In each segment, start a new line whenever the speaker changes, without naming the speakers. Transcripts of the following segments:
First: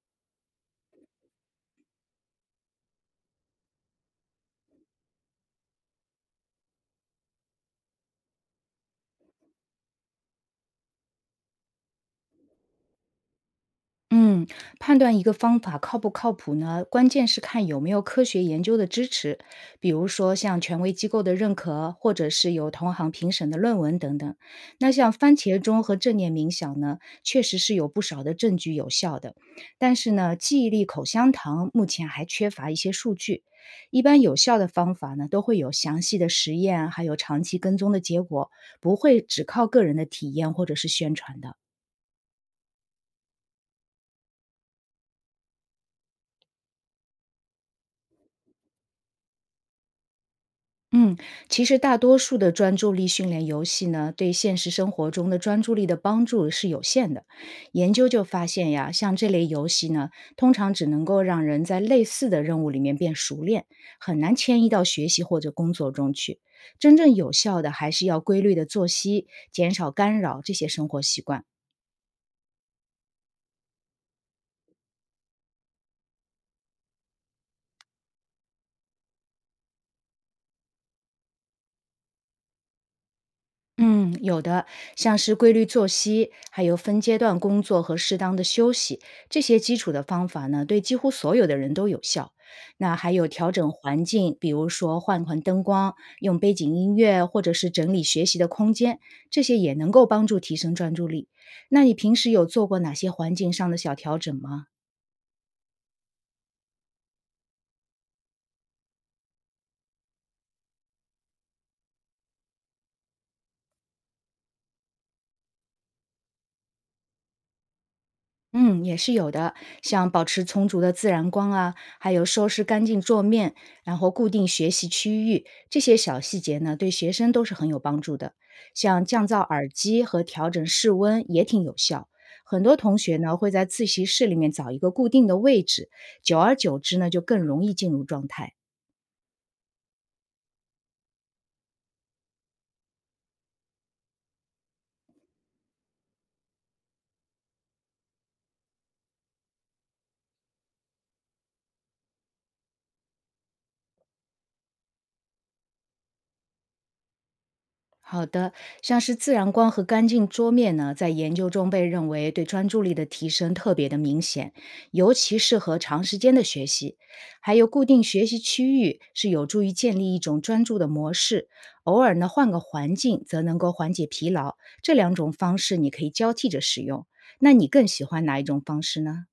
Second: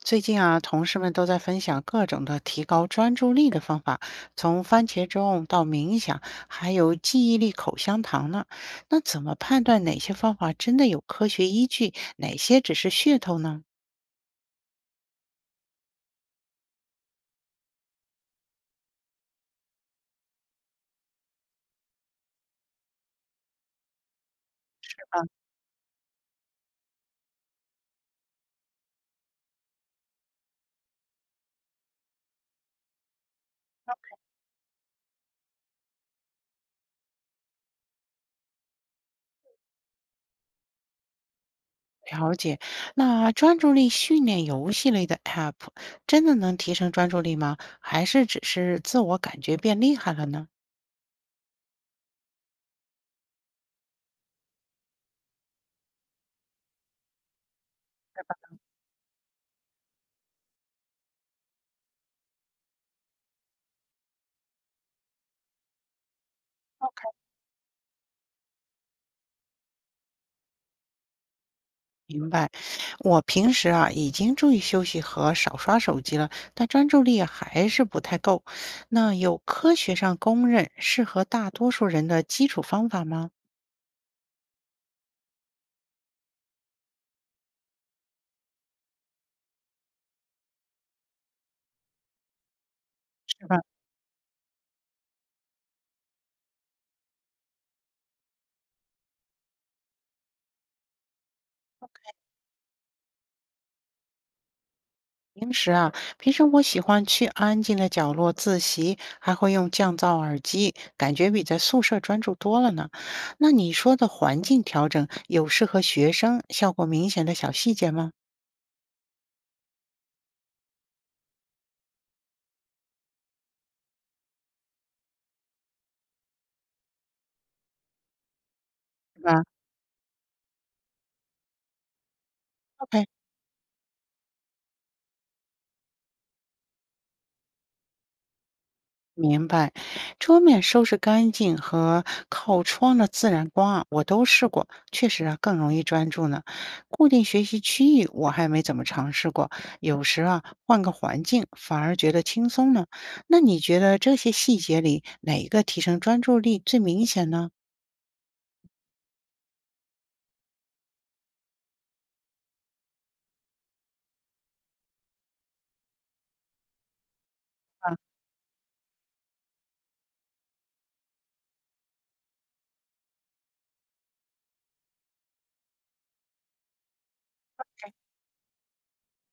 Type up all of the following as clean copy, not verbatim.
最近啊，同事们都在分享各种的提高专注力的方法，从番茄钟到冥想，还有记忆力口香糖呢。那怎么判断哪些方法真的有科学依据，哪些只是噱头呢？
嗯，判断一个方法靠不靠谱呢，关键是看有没有科学研究的支持，比如说像权威机构的认可，或者是有同行评审的论文等等。那像
啊，
番茄钟和正念冥想呢，确实是有不少的证据有效的，但是呢，记忆力口香糖目前还缺乏一些数据。一般有效的方法呢，都会有详细的实验，还有长期跟踪的结果，不会只靠个人的体验或者是宣传的。
了解。那专注力训练游戏类的 App 真的能提升专注力吗？还是只是自我感觉变厉害了呢？
嗯，其实大多数的专注力训练游戏呢，对现实生活中的专注力的帮助是有限的。研究就发现呀，像这类游戏呢，通常只能够让人在类似的任务里面变熟练，很难迁移到学习或者工作中去。真正有效的还是要规律的作息，减少干扰这些生活习惯。
明白，我平时啊已经注意休息和少刷手机了，但专注力还是不太够。那有科学上公认适合大多数人的基础方法吗？
嗯，有的，像是规律作息，还有分阶段工作和适当的休息，这些基础的方法呢，对几乎所有的人都有效。那还有
是
调
吧？
整环境，比如说换换灯光，用背景音乐，或者是整理学习的空间，这些也能够帮助提升专注力。那你平时有做过哪些环境上的小调整吗？
平时啊，平时我喜欢去安静的角落自习，还会用降噪耳机，感觉比在宿舍专注多了呢。那你说的环境调整有适合学生效果明显的小细节吗？
嗯，也是有的，像保持充足的自然光啊，还有收拾干净桌面，然后固定学习区域，这些小细节呢，对学生都是很有帮助的。像
是
降噪
吧
耳机和调整室温也挺有效。很多同
？OK。
学呢会在自习室里面找一个固定的位置，久而久之呢就更容易进入状态。
明白，桌面收拾干净和靠窗的自然光啊，我都试过，确实啊更容易专注呢。固定学习区域我还没怎么尝试过，有时啊换个环境反而觉得轻松呢。那你觉得这些细节里哪一个提升专注力最明显呢？
好的，像是自然光和干净桌面呢，在研究中被认为对专注力的提升特别的明显，尤其适合长时间的学习。还有固定学习区域是有助于建立一种专注的模式，偶尔呢换个环境则能够缓解疲劳。这两种方式你可以交替着使用。那你更喜欢哪一种方式呢？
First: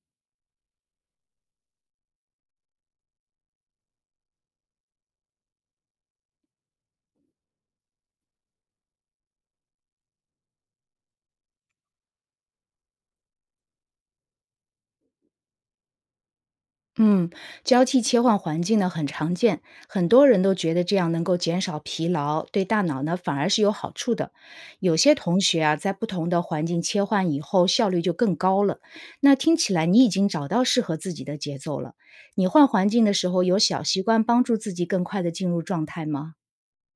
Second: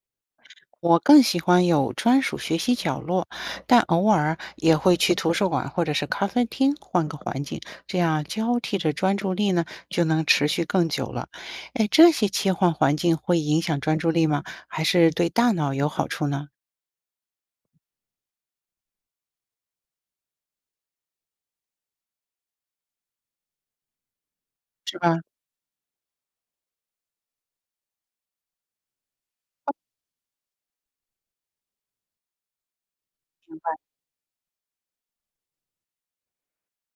我更喜欢有专属学习角落，但偶尔也会去图书馆或者是咖啡厅换个环境，这样交替着专注力呢，就能持续更久了。哎，这些切换环境会影响专注力吗？还是对大脑有好处呢？
嗯，交替切换环境呢很常见，很多人都觉得这样能够减少疲劳，对大脑呢反而是有好处的。
是
有些
吧？
同学啊，在不同的环境切换以后，效率就更高了。那听起来你已经找到适合自己的节奏了。你换环境的时候，有小习惯帮助自己更快的进入状态吗？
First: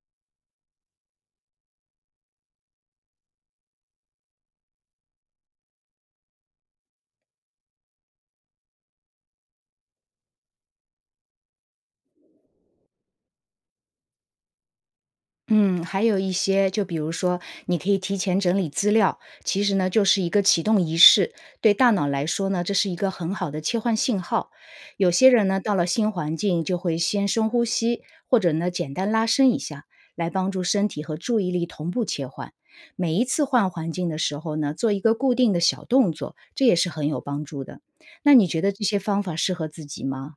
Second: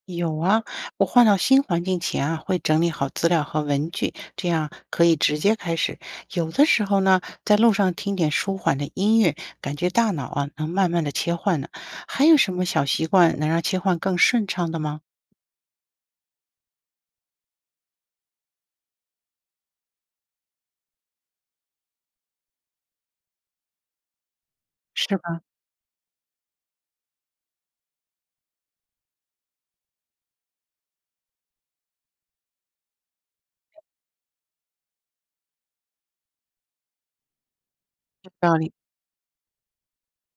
有啊，我换到新环境前啊，会整理好资料和文具，这样可以直接开始。有的时候呢，在路上听点舒缓的音乐，感觉大脑啊能慢慢的切换呢。还有什么小习惯能让切换更顺畅的吗？
嗯，还有一些，就比如说，你可以提前整理资料，其实呢，就是一个启动仪式。对大脑来说呢，这是一个很好的切换信号。有
是
些
吧？
人呢，到了新环境就会先深呼吸，或者呢，简单拉伸一下，来帮助身体和注意力同步切换。每一次换环境的时候呢，做一个固定的小动作，这也是很有帮助的。
有
那你
道
觉
理。
得这些方法适合自己吗？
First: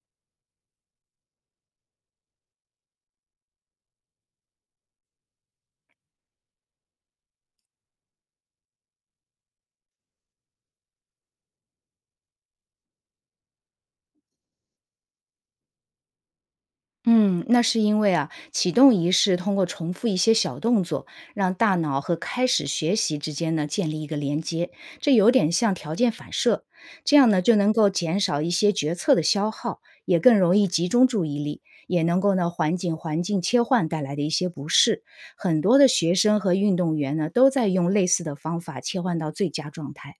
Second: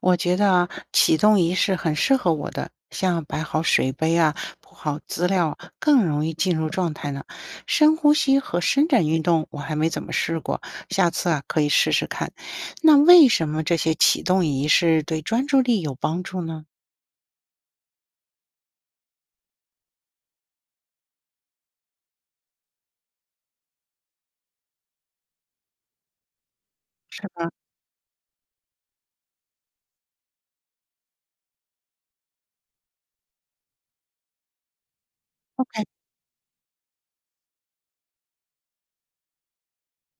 我觉得啊，启动仪式很适合我的，像摆好水杯啊，铺好资料啊，更容易进入状态呢。深呼吸和伸展运动我还没怎么试过，下次啊可以试试看。那为什么这些启动仪式对专注力有帮助呢？
嗯，那是因为啊，启动仪式通过重复一些小动作，让大脑和开始学习之间呢建立一个连接，这有点像条件反射，这样呢就能够减少一些决策的消耗，也更容易集中注意力，也能够呢缓解环境切换带来的一些不适。很多的学生和运动员呢都在用类似的方法切换到最佳状态。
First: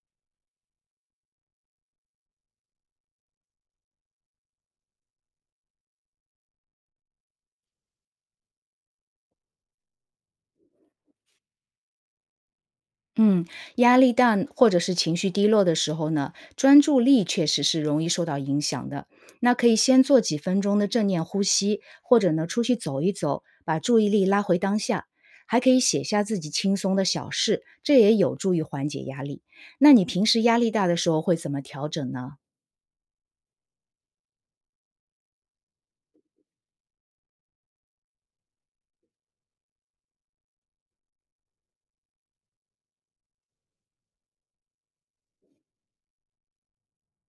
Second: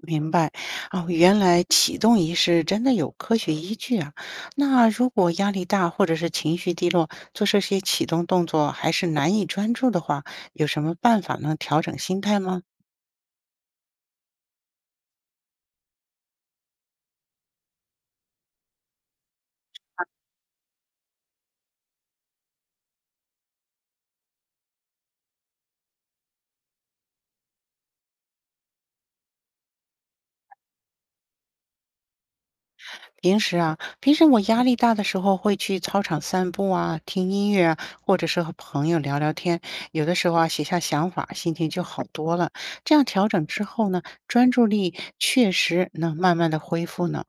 明白，哦，原来启动仪式真的有科学依据啊。那如果压力大或者是情绪低落，做这些启动动作还是难以专注的话，有什么办法能调整心态吗？
嗯，压力大或者是情绪低落的时候呢，专注力确实是容易受到影响的。那可以先做几分钟的正念呼吸，或者呢出去走一走，把注意力拉回当下。还可以写下自己轻松的小事，这也有助于缓解压力。那你平时压力大的时候会怎么调整呢？
平时我压力大的时候会去操场散步啊，听音乐啊，或者是和朋友聊聊天。有的时候啊，写下想法，心情就好多了。这样调整之后呢，专注力确实能慢慢的恢复呢，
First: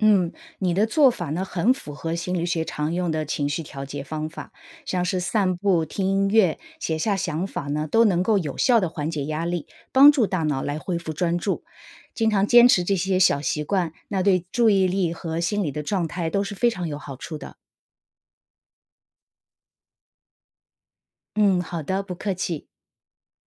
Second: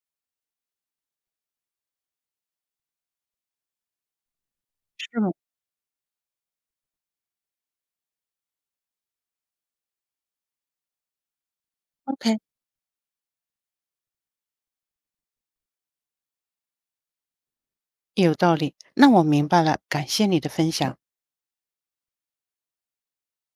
嗯，你的做法呢，很符合心理学常用的情绪调节方法，像
是
是
吗
散步、听音乐、写下想法呢，都能够有效的缓解压力，帮助大脑来恢复专注。经
？OK。
常坚持这些小习惯，那对注意力和心理的状态都是非常有好处的。
有道理，那我明白了，感谢你的分享。
嗯，好的，不客气。